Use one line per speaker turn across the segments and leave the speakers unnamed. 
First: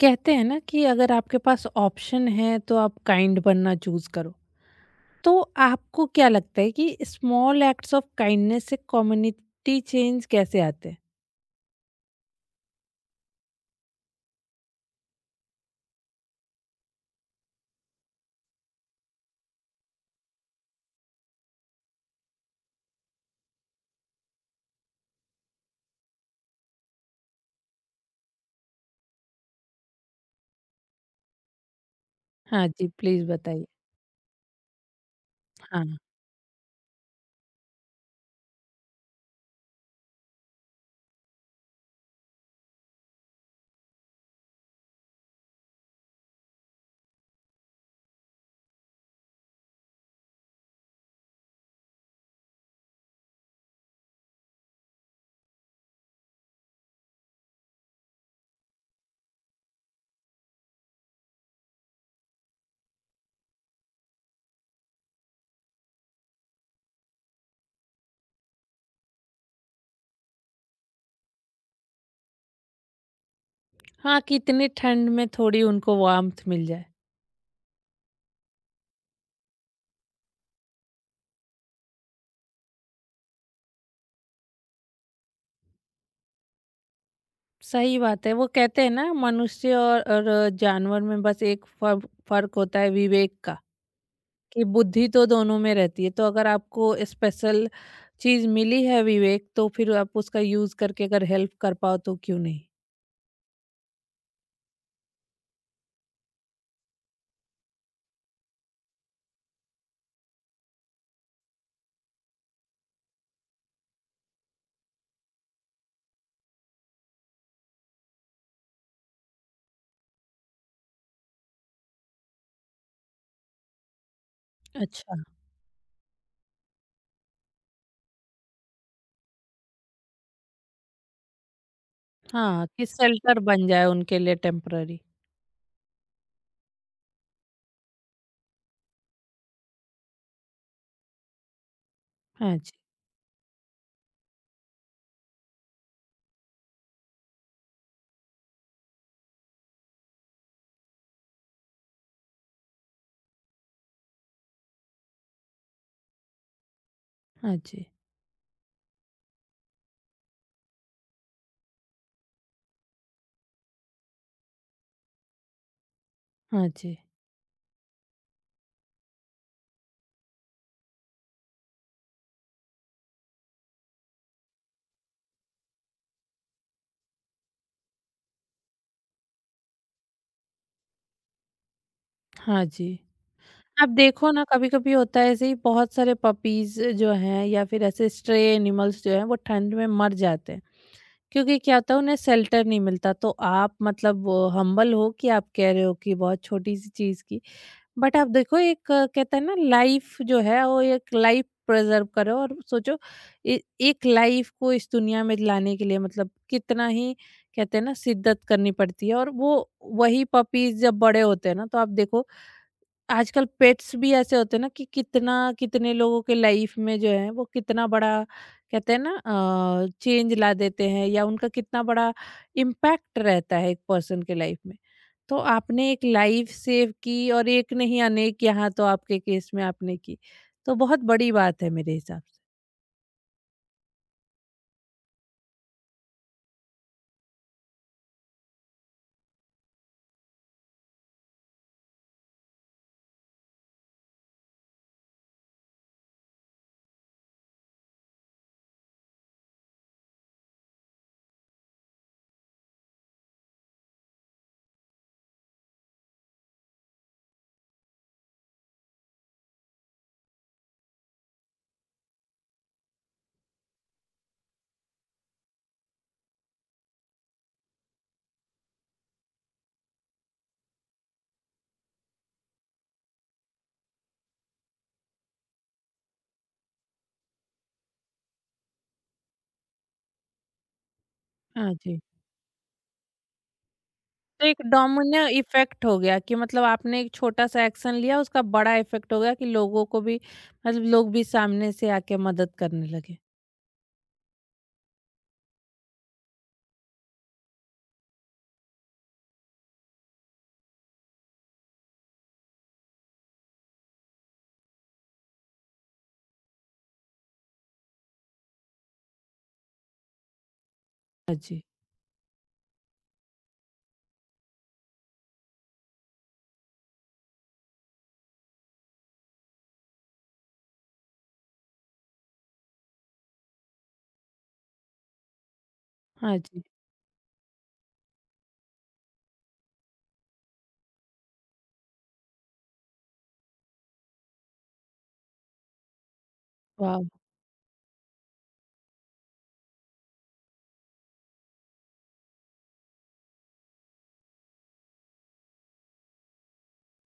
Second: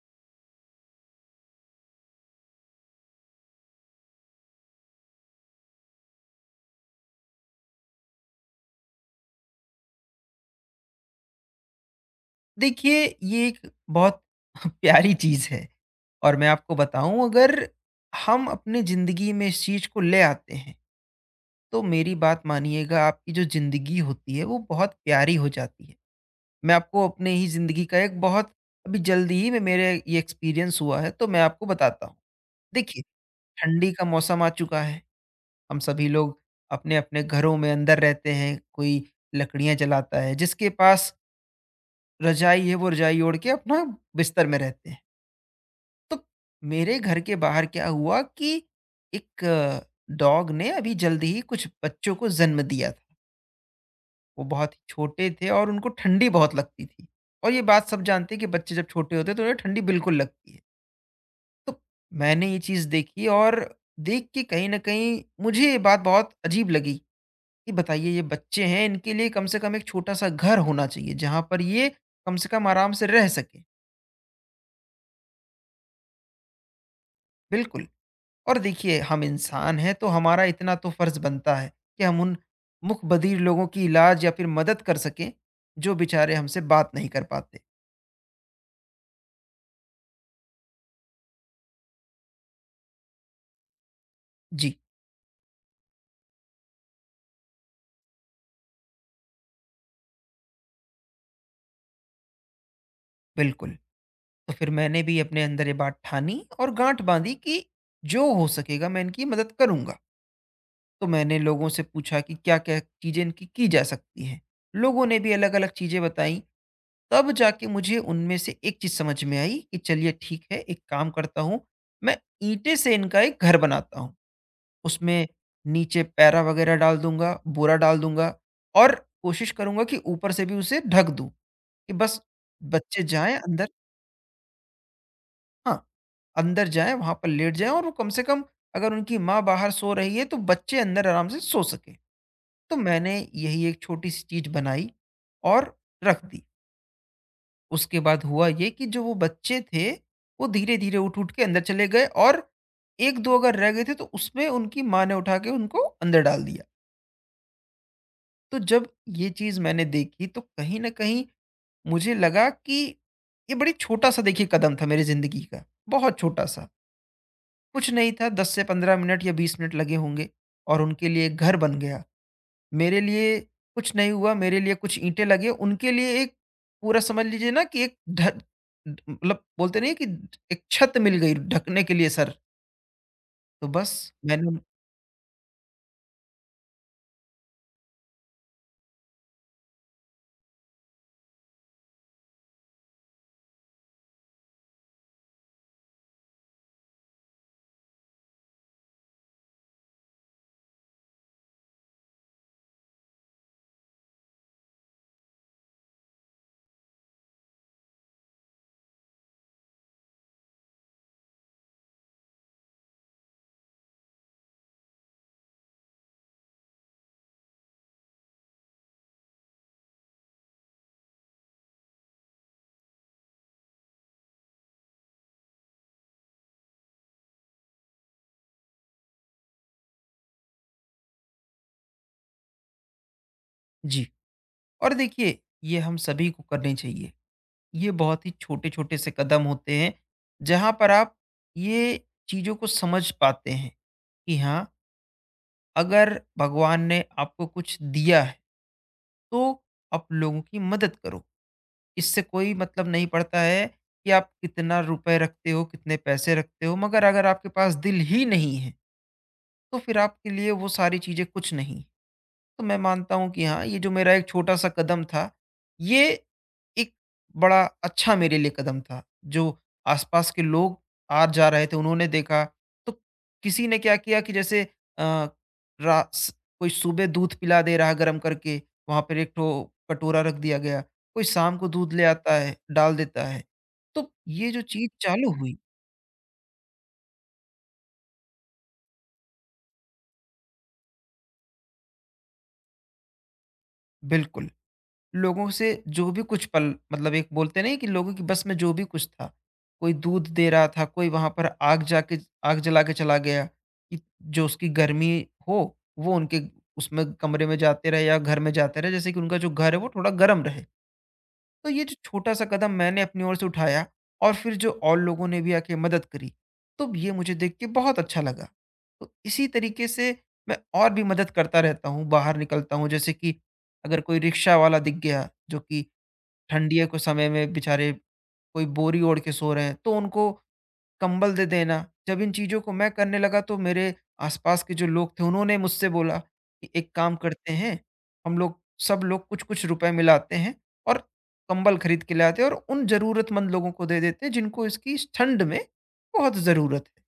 कहते हैं ना कि अगर आपके पास ऑप्शन है तो आप काइंड बनना चूज करो। तो आपको क्या लगता है कि स्मॉल एक्ट्स ऑफ काइंडनेस से कम्युनिटी चेंज कैसे आते हैं?
देखिए, ये एक बहुत प्यारी चीज़ है। और मैं आपको बताऊँ, अगर हम अपनी ज़िंदगी में इस चीज़ को ले आते हैं, तो मेरी बात मानिएगा, आपकी जो ज़िंदगी होती है वो बहुत प्यारी हो जाती है। मैं आपको अपने ही ज़िंदगी का एक बहुत अभी जल्दी ही में मेरे ये एक्सपीरियंस हुआ है, तो मैं आपको बताता हूँ।
हाँ जी,
देखिए,
प्लीज बताइए।
ठंडी का मौसम आ चुका है, हम
हाँ।
सभी लोग अपने-अपने घरों में अंदर रहते हैं, कोई लकड़ियाँ जलाता है, जिसके पास रज़ाई है वो रज़ाई ओढ़ के अपना बिस्तर में रहते हैं। तो मेरे घर के बाहर क्या हुआ कि एक डॉग ने अभी जल्दी ही कुछ बच्चों को जन्म दिया था। वो बहुत ही छोटे थे और उनको ठंडी बहुत लगती थी। और ये बात सब जानते हैं कि बच्चे जब छोटे होते हैं तो उन्हें ठंडी बिल्कुल लगती है। तो मैंने ये चीज़ देखी और देख के कहीं न कहीं मुझे ये बात बहुत अजीब लगी कि बताइए, ये बच्चे हैं, इनके लिए कम से कम एक छोटा-सा घर होना चाहिए, जहाँ पर ये कम से कम आराम से रह सकें।
हाँ, कि इतनी ठंड में थोड़ी उनको वार्मथ मिल जाए।
बिल्कुल। और देखिए, हम इंसान हैं तो हमारा इतना तो फर्ज बनता है कि हम उन मुकबधीर लोगों की इलाज या फिर मदद कर सकें, जो बेचारे हमसे बात नहीं कर पाते।
सही बात है, वो कहते हैं ना मनुष्य और जानवर में बस एक फर्क फर्क होता है विवेक का। कि
जी।
बुद्धि तो दोनों में रहती है, तो अगर आपको स्पेशल चीज मिली है विवेक, तो फिर आप उसका यूज करके अगर हेल्प कर पाओ तो क्यों नहीं।
बिल्कुल। तो फिर मैंने भी अपने अंदर ये बात ठानी और गांठ बांधी कि जो हो सकेगा मैं इनकी मदद करूंगा। तो मैंने लोगों से पूछा कि क्या क्या चीज़ें इनकी की जा सकती हैं। लोगों ने भी अलग अलग चीज़ें बताई। तब जाके मुझे उनमें से एक चीज़ समझ में आई कि चलिए ठीक है, एक काम करता हूँ, मैं ईंटे से इनका एक घर बनाता हूँ।
अच्छा।
उसमें नीचे पैरा वगैरह डाल दूँगा, बोरा डाल दूँगा और कोशिश करूँगा कि ऊपर से भी उसे ढक दूँ, कि बस
हाँ, कि
बच्चे जाएँ
शेल्टर बन
अंदर।
जाए उनके लिए टेम्पररी।
हाँ, अंदर जाएँ, वहाँ पर लेट जाएँ और वो कम से कम, अगर उनकी माँ बाहर सो रही है, तो बच्चे अंदर आराम से सो सकें।
हाँ जी।
तो मैंने यही एक छोटी-सी चीज़ बनाई और रख दी। उसके बाद हुआ ये कि जो वो बच्चे थे, वो धीरे-धीरे उठ-उठ के अंदर चले गए और 1-2 अगर रह गए थे, तो उसमें उनकी माँ ने उठा के उनको अंदर डाल दिया।
हाँ जी।
तो जब ये चीज़ मैंने देखी तो कहीं न कहीं मुझे लगा कि ये बड़ी छोटा-सा देखिए कदम था मेरी ज़िंदगी का, बहुत छोटा-सा।
हाँ जी।
कुछ नहीं था, 10 से 15 मिनट या 20 मिनट लगे होंगे और उनके लिए एक घर बन गया। मेरे लिए कुछ नहीं हुआ, मेरे लिए कुछ ईंटें लगे, उनके लिए एक पूरा, समझ लीजिए ना कि एक ढ मतलब बोलते नहीं है कि एक छत मिल गई ढकने के लिए सर।
हाँ जी।
तो
आप
बस
देखो ना,
मैंने।
कभी-कभी होता है ऐसे ही बहुत सारे पपीज़ जो हैं या फिर ऐसे स्ट्रे एनिमल्स जो हैं वो ठंड में मर जाते हैं, क्योंकि क्या होता है उन्हें शेल्टर नहीं मिलता। तो आप मतलब हम्बल हो कि आप कह रहे हो कि बहुत छोटी-सी चीज़ की। बट आप देखो एक कहते हैं ना लाइफ जो है वो एक लाइफ प्रिजर्व करो और सोचो। एक लाइफ को इस दुनिया में लाने के लिए मतलब कितना ही कहते हैं ना शिद्दत करनी पड़ती है। और वो वही पपीज जब बड़े होते हैं ना तो आप देखो आजकल पेट्स भी ऐसे होते हैं ना कि कितना कितने लोगों के लाइफ में जो है वो कितना बड़ा कहते हैं ना चेंज ला देते हैं, या उनका कितना बड़ा इम्पैक्ट रहता है एक पर्सन के लाइफ में। तो आपने एक लाइफ सेव की और एक नहीं अनेक, यहाँ तो आपके केस में आपने की। तो बहुत बड़ी बात है मेरे हिसाब से।
जी। और देखिए, ये हम सभी को करनी चाहिए। ये बहुत ही छोटे-छोटे से कदम होते हैं, जहाँ पर आप ये चीज़ों को समझ पाते हैं कि हाँ, अगर भगवान ने आपको कुछ दिया है, तो आप लोगों की मदद करो। इससे कोई मतलब नहीं पड़ता है कि आप कितना रुपए रखते हो, कितने पैसे रखते हो, मगर अगर आपके पास दिल ही नहीं है, तो फिर आपके लिए वो सारी चीज़ें कुछ नहीं। तो मैं मानता हूँ कि हाँ, ये जो मेरा एक छोटा-सा कदम था, ये एक बड़ा अच्छा मेरे लिए कदम था। जो आस-पास के लोग आ-जा रहे थे, उन्होंने देखा, तो किसी ने क्या किया कि जैसे अ, रा स कोई सुबह दूध पिला दे रहा गरम करके, वहाँ पर एक ठो कटोरा रख दिया गया। कोई शाम को
हाँ
दूध
जी।
ले आता है, डाल देता है। तो
तो
ये जो
एक
चीज़
डोमिनो
चालू हुई।
इफेक्ट हो गया कि मतलब आपने एक छोटा सा एक्शन लिया, उसका बड़ा इफेक्ट हो गया कि लोगों को भी मतलब लोग भी सामने से आके मदद करने लगे।
बिल्कुल। लोगों से जो भी कुछ पल, मतलब एक, बोलते नहीं, कि लोगों की बस में जो भी कुछ था, कोई दूध दे रहा था, कोई वहाँ पर आग जला के चला गया कि जो उसकी गर्मी हो, वो उनके उसमें कमरे में जाते रहे या घर में जाते रहे, जैसे कि उनका जो घर है वो थोड़ा गर्म रहे।
हाँ जी।
तो ये जो छोटा-सा कदम मैंने अपनी ओर से उठाया और फिर जो और लोगों ने भी आके मदद करी, तो ये मुझे देख के बहुत अच्छा लगा। तो इसी तरीके से मैं और भी मदद करता रहता हूँ, बाहर निकलता हूँ। जैसे कि अगर कोई रिक्शा वाला दिख गया, जो कि
हाँ जी।
ठंडियों के समय में बेचारे कोई बोरी ओढ़ के सो रहे हैं, तो उनको कंबल दे देना। जब इन चीज़ों को मैं करने लगा तो मेरे आस-पास के जो लोग थे उन्होंने मुझसे बोला कि एक
वाह!
काम करते हैं, हम लोग, सब लोग कुछ-कुछ रुपए मिलाते हैं और कंबल खरीद के ले आते हैं और उन ज़रूरतमंद लोगों को दे देते हैं जिनको इसकी, इस ठंड में बहुत ज़रूरत है।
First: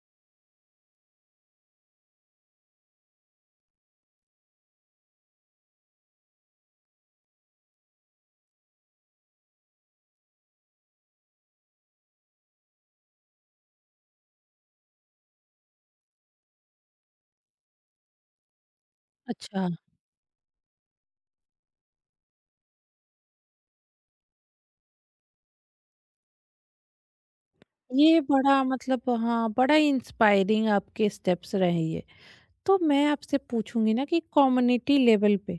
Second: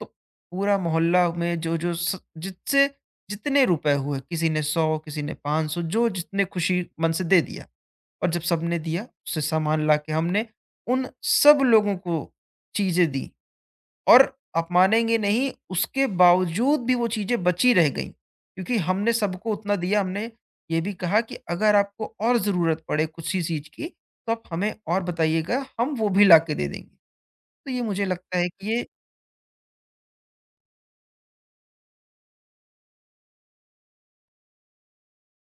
तो पूरा मोहल्ला में जो-जो स जिससे जितने रुपए हुए, किसी ने 100, किसी ने 500, जो जितने खुशी मन से दे दिया। और जब सबने दिया, उससे सामान लाके हमने उन सब लोगों को चीज़ें दी। और आप मानेंगे नहीं, उसके बावजूद भी वो चीज़ें बची रह गईं। क्योंकि हमने सबको
अच्छा।
उतना दिया, हमने ये भी कहा कि अगर आपको और ज़रूरत पड़े किसी चीज़ की तो आप हमें और बताइएगा, हम वो भी लाके दे देंगे। तो ये मुझे
ये
लगता है
बड़ा
कि ये
मतलब हाँ, बड़ा ही इंस्पायरिंग आपके स्टेप्स रहे ये। तो मैं आपसे पूछूँगी ना कि कम्युनिटी लेवल पे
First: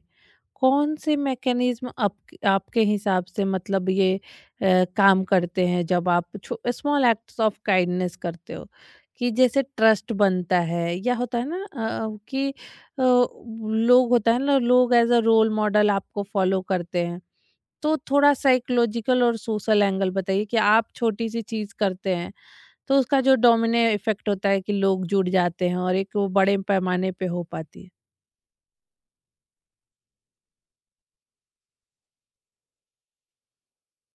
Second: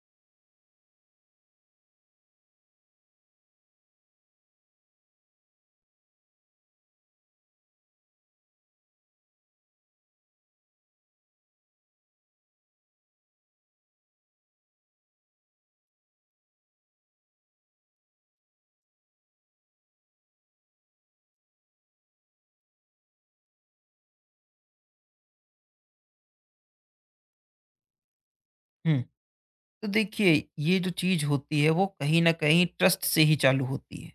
कौन से मैकेनिज़्म आपके हिसाब से मतलब ये काम करते हैं जब आप छो स्मॉल एक्ट्स ऑफ काइंडनेस करते हो? कि जैसे ट्रस्ट बनता है या होता है ना कि लोग होता है ना लोग एज़ अ रोल मॉडल आपको फ़ॉलो करते हैं। तो थोड़ा साइकोलॉजिकल और सोशल एंगल बताइए कि आप छोटी सी चीज करते हैं तो उसका जो डोमिने इफेक्ट होता है कि लोग जुड़ जाते हैं और एक वो बड़े पैमाने पे हो पाती है।
हुँ, तो देखिए, ये जो चीज़ होती है वो कहीं न कहीं ट्रस्ट से ही चालू होती है।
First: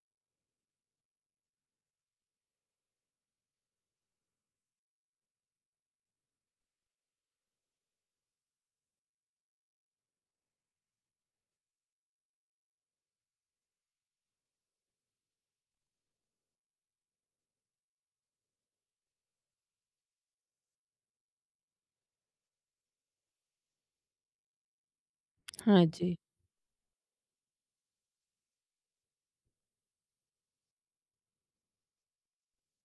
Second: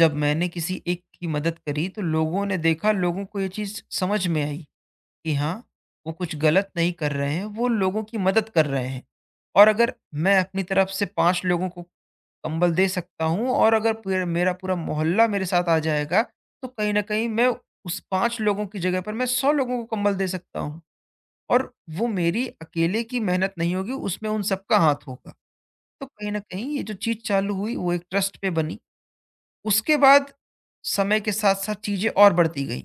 जब मैंने किसी एक की मदद करी तो लोगों ने देखा, लोगों को ये चीज़ समझ में आई। कि हाँ, वो कुछ गलत नहीं कर रहे हैं, वो लोगों की मदद कर रहे हैं। और अगर मैं अपनी तरफ से 5 लोगों को कंबल दे सकता हूँ और अगर पूरे मेरा पूरा मोहल्ला मेरे साथ आ जाएगा, तो कहीं न कहीं मैं उस 5 लोगों की जगह पर मैं 100 लोगों को कंबल दे सकता हूँ और वो मेरी अकेले की मेहनत नहीं होगी, उसमें उन सबका हाथ होगा।
हाँ
तो
जी।
कहीं न कहीं ये जो चीज़ चालू हुई, वो एक ट्रस्ट पे बनी। उसके बाद समय के साथ-साथ चीज़ें और बढ़ती गई।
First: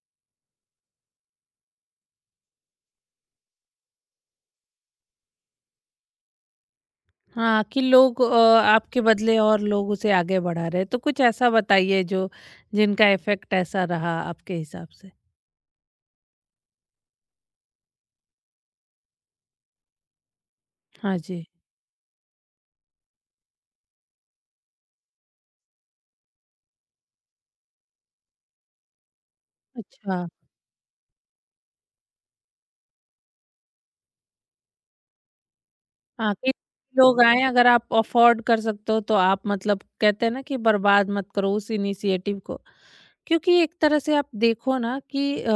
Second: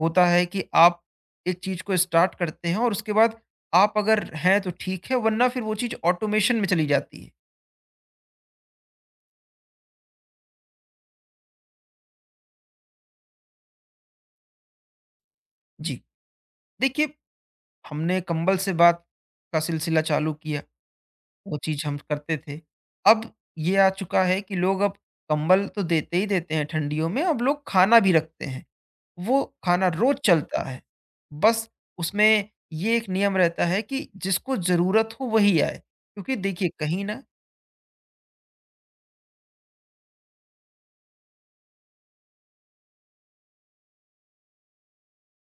होता है कि आप एक चीज़ को स्टार्ट करते हैं और उसके बाद आप अगर हैं तो ठीक है, वरना फिर वो चीज़ ऑटोमेशन में चली जाती है।
हाँ, कि लोग आपके बदले और लोग उसे आगे बढ़ा रहे हैं। तो कुछ ऐसा बताइए जो जिनका इफेक्ट ऐसा रहा आपके हिसाब से।
जी। देखिए, हमने कंबल से बात का सिलसिला चालू किया,
हाँ जी।
वो चीज़ हम करते थे। अब ये आ चुका है कि लोग अब कंबल तो देते ही देते हैं ठंडियों में, अब लोग खाना भी रखते हैं। वो खाना
अच्छा।
रोज़ चलता है। बस उसमें ये एक नियम रहता है कि जिसको ज़रूरत हो वही आए।
हाँ,
क्योंकि
कि
देखिए, कहीं
लोग
न,
आएँ अगर आप अफ़ोर्ड कर सकते हो तो आप मतलब कहते हैं ना कि बर्बाद मत करो उस इनिशिएटिव को। क्योंकि एक तरह से आप देखो ना कि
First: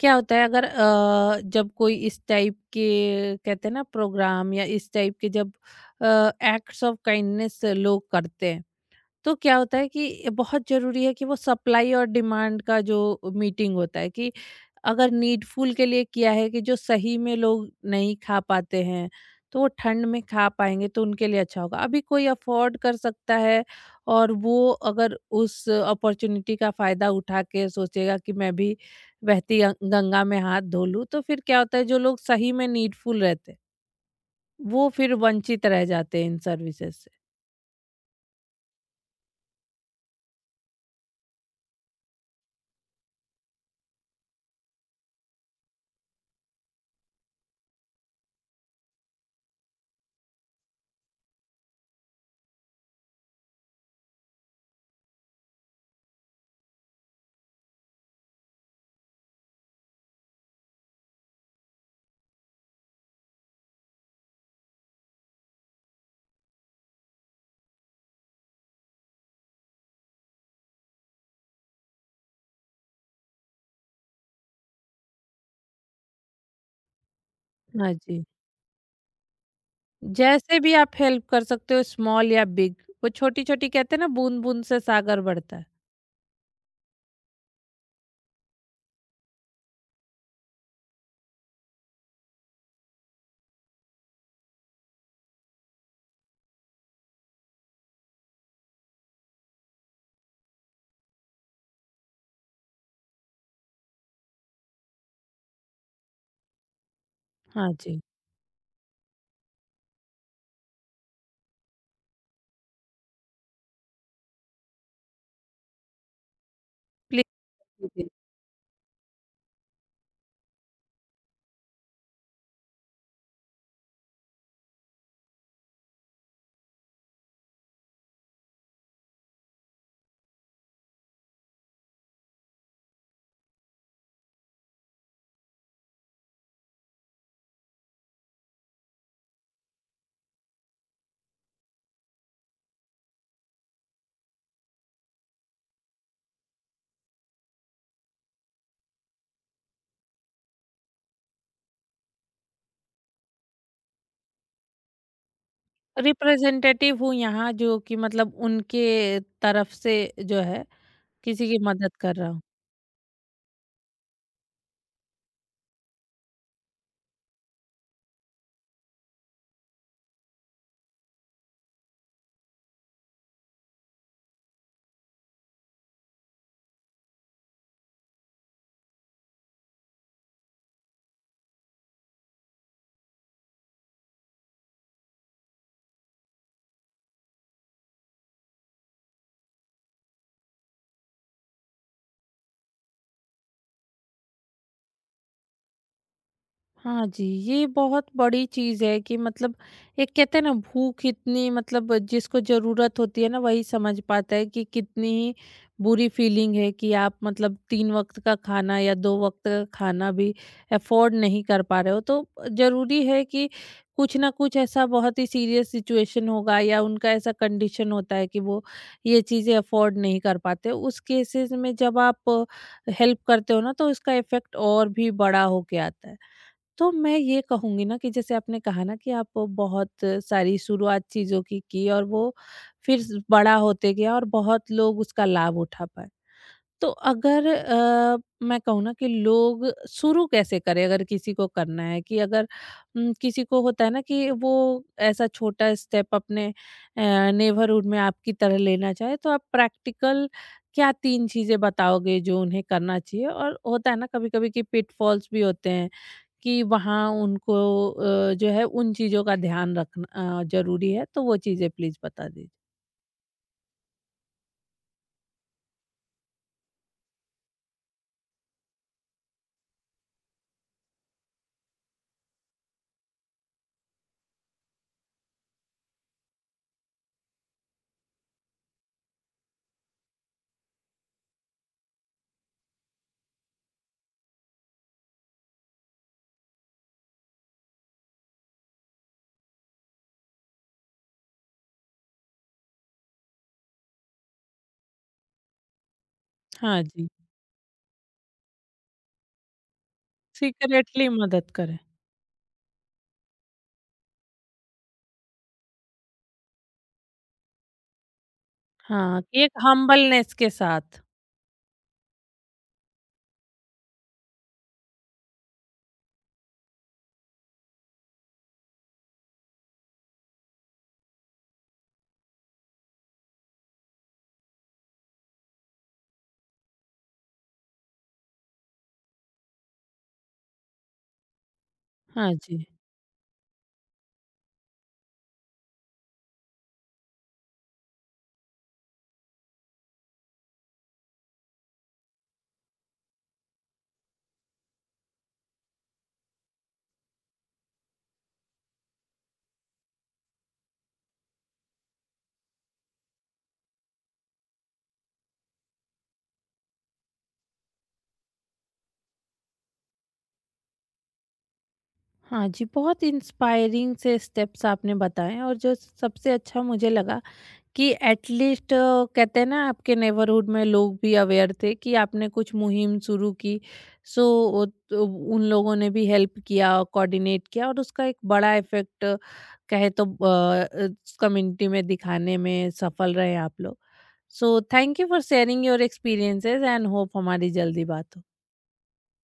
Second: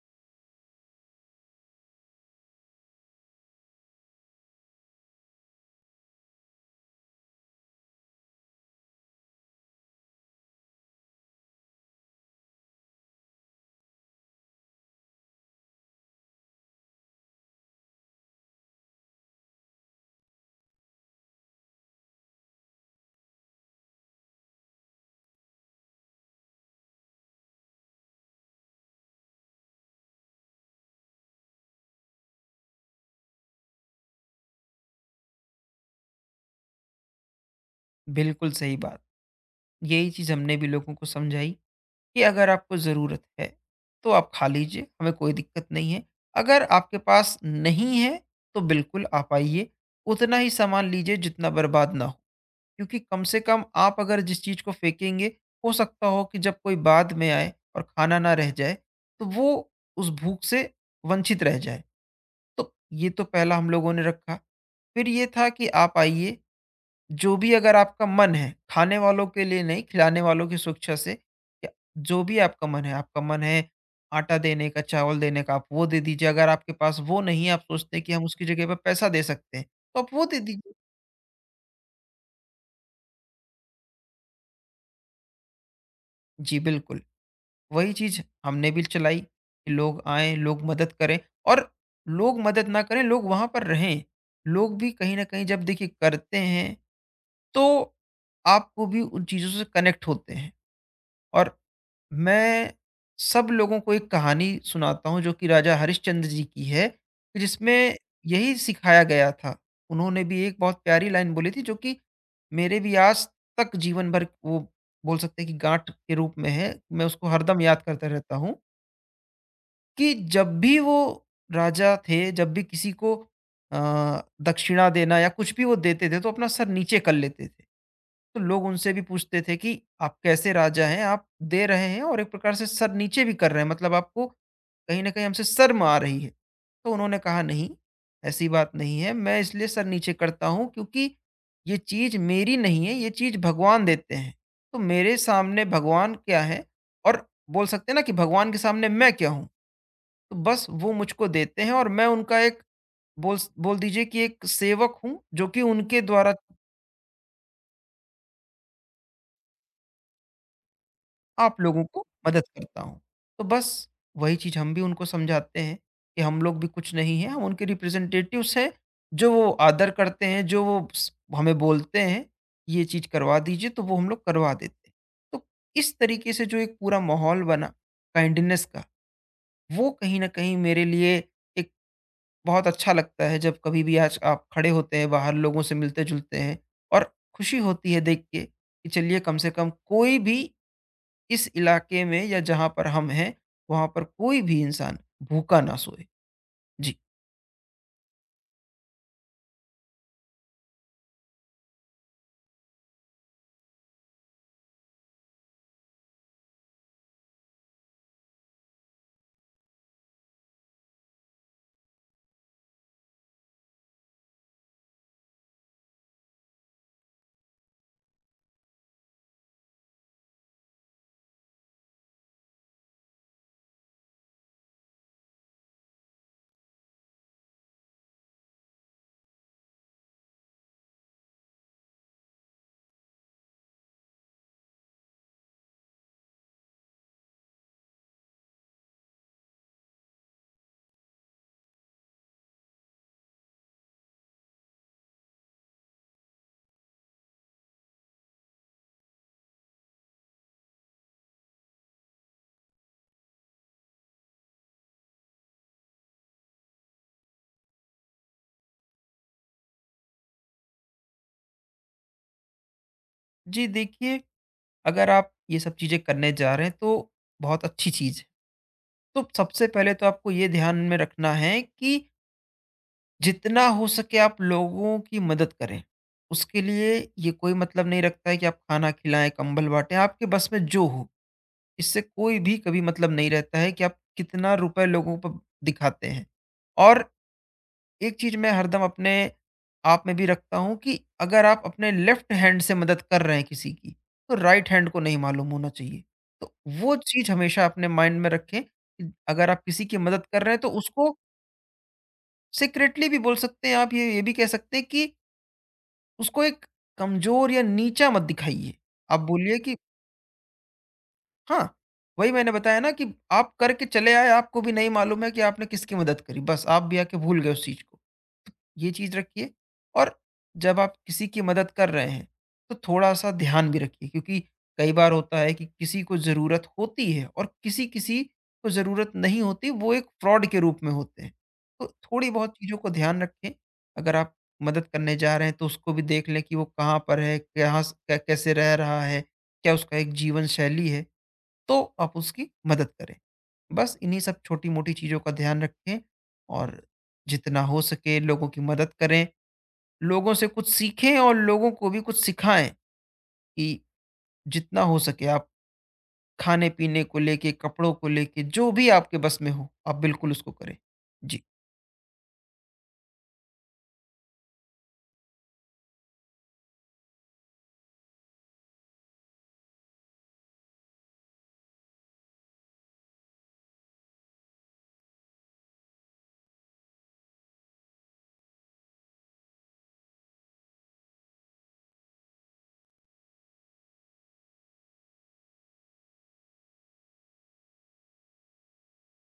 क्या होता है अगर जब कोई इस टाइप के कहते हैं ना प्रोग्राम या इस टाइप के जब एक्ट्स ऑफ काइंडनेस लोग करते हैं तो क्या होता है कि बहुत ज़रूरी है कि वो सप्लाई और डिमांड का जो मीटिंग होता है कि अगर नीडफुल के लिए किया है कि जो सही में लोग नहीं खा पाते हैं तो वो ठंड में खा पाएंगे तो उनके लिए अच्छा होगा। अभी कोई अफोर्ड कर सकता है और वो अगर उस अपॉर्चुनिटी का फ़ायदा उठा के सोचेगा कि मैं भी बहती गंगा में हाथ धो लूँ तो फिर क्या होता है जो लोग सही में नीडफुल रहते हैं, वो फिर वंचित रह जाते हैं इन सर्विसेज से।
बिल्कुल सही बात। यही चीज़ हमने भी लोगों को समझाई कि अगर आपको ज़रूरत है, तो आप खा लीजिए, हमें कोई दिक्कत नहीं है। अगर आपके पास नहीं है, तो बिल्कुल आप आइए, उतना ही सामान लीजिए जितना बर्बाद ना हो। क्योंकि कम से कम आप अगर जिस चीज़ को फेंकेंगे, हो सकता हो कि जब कोई बाद में आए और खाना ना रह जाए, तो वो उस भूख से वंचित रह जाए। तो ये तो पहला हम लोगों ने रखा। फिर ये था कि आप आइए, जो भी अगर आपका मन है, खाने वालों के लिए नहीं, खिलाने वालों की शिक्षा से, या जो भी आपका मन है आटा देने का, चावल देने का, आप वो दे दीजिए। अगर आपके पास वो नहीं है, आप
हाँ
सोचते हैं कि हम
जी।
उसकी जगह पे पैसा दे सकते हैं, तो आप वो दे
जैसे
दीजिए।
भी आप हेल्प कर सकते हो स्मॉल या बिग, वो छोटी छोटी कहते हैं ना बूंद बूंद से सागर बढ़ता है।
जी, बिल्कुल, वही चीज़ हमने भी चलाई कि लोग आएँ, लोग मदद करें और लोग मदद ना करें, लोग वहाँ पर रहें। लोग भी कहीं न कहीं जब देखिए करते हैं, तो आपको भी उन चीज़ों से कनेक्ट होते हैं। और मैं सब लोगों को एक कहानी सुनाता हूँ जो कि राजा हरिश्चंद्र जी की है, कि
हाँ
जिसमें
जी,
यही सिखाया गया था। उन्होंने भी एक बहुत प्यारी लाइन बोली थी जो कि मेरे भी आज तक जीवन भर वो बोल सकते हैं कि गाँठ के रूप में है। मैं
प्लीज
उसको हरदम याद करता
कीजिए।
रहता हूँ कि जब भी वो राजा थे, जब भी किसी को दक्षिणा देना या कुछ भी वो देते थे तो अपना सर नीचे कर लेते थे। तो लोग उनसे भी पूछते थे कि आप कैसे राजा हैं, आप दे रहे हैं और एक प्रकार से सर नीचे भी कर रहे हैं, मतलब आपको कहीं ना कहीं हमसे शर्म आ रही है। तो उन्होंने कहा नहीं, ऐसी बात नहीं है, मैं इसलिए सर नीचे करता हूँ क्योंकि ये चीज़ मेरी नहीं है, ये चीज़ भगवान देते हैं। तो मेरे सामने भगवान क्या है, और बोल सकते हैं ना कि भगवान के सामने मैं क्या हूँ। तो बस वो मुझको देते हैं और मैं उनका एक बोल बोल दीजिए कि एक सेवक हूँ जो कि उनके द्वारा
रिप्रेजेंटेटिव हूँ यहाँ जो कि मतलब उनके तरफ से जो है किसी की
आप लोगों
मदद
को
कर रहा हूँ।
मदद करता हूँ। तो बस वही चीज़ हम भी उनको समझाते हैं कि हम लोग भी कुछ नहीं हैं, हम उनके रिप्रेजेंटेटिव्स हैं, जो वो आदर करते हैं, जो वो स हमें बोलते हैं, ये चीज़ करवा दीजिए, तो वो हम लोग करवा देते हैं। तो इस तरीके से जो एक पूरा माहौल बना काइंडनेस का, वो कहीं न कहीं मेरे लिए एक बहुत अच्छा लगता है जब कभी भी आज आप खड़े होते हैं, बाहर लोगों से मिलते-जुलते हैं और खुशी होती है देख के कि चलिए कम से कम कोई भी इस इलाके में या जहाँ पर हम हैं, वहाँ पर कोई भी इंसान भूखा ना सोए। जी।
हाँ जी, ये बहुत बड़ी चीज़ है कि मतलब एक कहते हैं ना भूख इतनी मतलब जिसको ज़रूरत होती है ना वही समझ पाता है कि कितनी ही बुरी फीलिंग है कि आप मतलब 3 वक़्त का खाना या 2 वक़्त का खाना भी अफ़ोर्ड नहीं कर पा रहे हो। तो ज़रूरी है कि कुछ ना कुछ ऐसा बहुत ही सीरियस सिचुएशन होगा या उनका ऐसा कंडीशन होता है कि वो ये चीज़ें अफ़ोर्ड नहीं कर पाते। उस केसेज़ में जब आप हेल्प करते हो ना तो इसका इफ़ेक्ट और भी बड़ा हो के आता है। तो मैं ये कहूँगी ना कि जैसे आपने कहा ना कि आप बहुत सारी शुरुआत चीज़ों की और वो फिर बड़ा होते गया और बहुत लोग उसका लाभ उठा पाए। तो अगर मैं कहूँ ना कि लोग शुरू कैसे करें अगर किसी को करना है कि अगर किसी को होता है ना कि वो ऐसा छोटा स्टेप अपने नेबरहुड में आपकी तरह लेना चाहे तो आप प्रैक्टिकल क्या तीन चीज़ें बताओगे जो उन्हें करना चाहिए, और होता है ना कभी कभी कि पिटफॉल्स भी होते हैं कि वहाँ उनको जो है उन चीज़ों का ध्यान रखना ज़रूरी है, तो वो चीज़ें प्लीज़ बता दीजिए।
जी, देखिए, अगर आप ये सब चीज़ें करने जा रहे हैं तो बहुत अच्छी चीज़ है। तो सबसे पहले तो आपको ये ध्यान में रखना है कि जितना हो सके आप लोगों की मदद करें। उसके लिए ये कोई मतलब नहीं रखता है कि आप खाना खिलाएँ, कंबल बाँटें, आपके बस में जो हो। इससे कोई भी कभी मतलब नहीं रहता है कि आप कितना रुपए लोगों को दिखाते हैं। और एक चीज मैं हरदम अपने आप में भी रखता हूँ कि अगर आप अपने लेफ्ट हैंड से मदद कर रहे हैं किसी की, तो राइट हैंड को नहीं मालूम होना चाहिए। तो
हाँ
वो
जी,
चीज हमेशा अपने माइंड में रखें कि अगर आप किसी की मदद कर रहे हैं, तो
सीक्रेटली
उसको
मदद करें।
सीक्रेटली भी बोल सकते हैं। आप ये भी कह सकते हैं कि उसको एक कमजोर या नीचा मत दिखाइए। आप
हाँ, कि एक
बोलिए कि
हम्बलनेस के साथ।
हाँ, वही मैंने बताया ना कि आप करके चले आए, आपको भी नहीं मालूम है कि आपने किसकी मदद करी, बस आप भी आके भूल गए उस चीज को। ये चीज़ रखिए। और जब आप किसी की मदद कर रहे हैं, तो थोड़ा-सा ध्यान भी रखिए, क्योंकि कई बार होता है कि किसी को ज़रूरत होती है और किसी-किसी को ज़रूरत नहीं होती, वो एक फ्रॉड के रूप में होते हैं। तो
हाँ
थोड़ी-बहुत
जी।
चीज़ों को ध्यान रखें, अगर आप मदद करने जा रहे हैं तो उसको भी देख लें कि वो कहाँ पर है, कहाँ स कै कैसे रह रहा है, क्या उसका एक जीवन शैली है, तो आप उसकी मदद करें। बस इन्हीं सब छोटी-मोटी चीज़ों का ध्यान रखें और जितना हो सके लोगों की मदद करें। लोगों से कुछ सीखें और लोगों को भी कुछ सिखाएँ कि जितना हो सके आप खाने-पीने को लेके, कपड़ों को लेके, जो भी आपके बस में हो, आप बिल्कुल उसको करें। जी।
हाँ जी, बहुत इंस्पायरिंग से स्टेप्स आपने बताएँ और जो सबसे अच्छा मुझे लगा कि एटलीस्ट कहते हैं ना आपके नेबरहुड में लोग भी अवेयर थे कि आपने कुछ मुहिम शुरू की। सो तो उन लोगों ने भी हेल्प किया, कोऑर्डिनेट किया और उसका एक बड़ा इफेक्ट कहे तो कम्युनिटी में दिखाने में सफल रहे आप लोग। So thank you for sharing your experiences and hope हमारी जल्दी बात हो।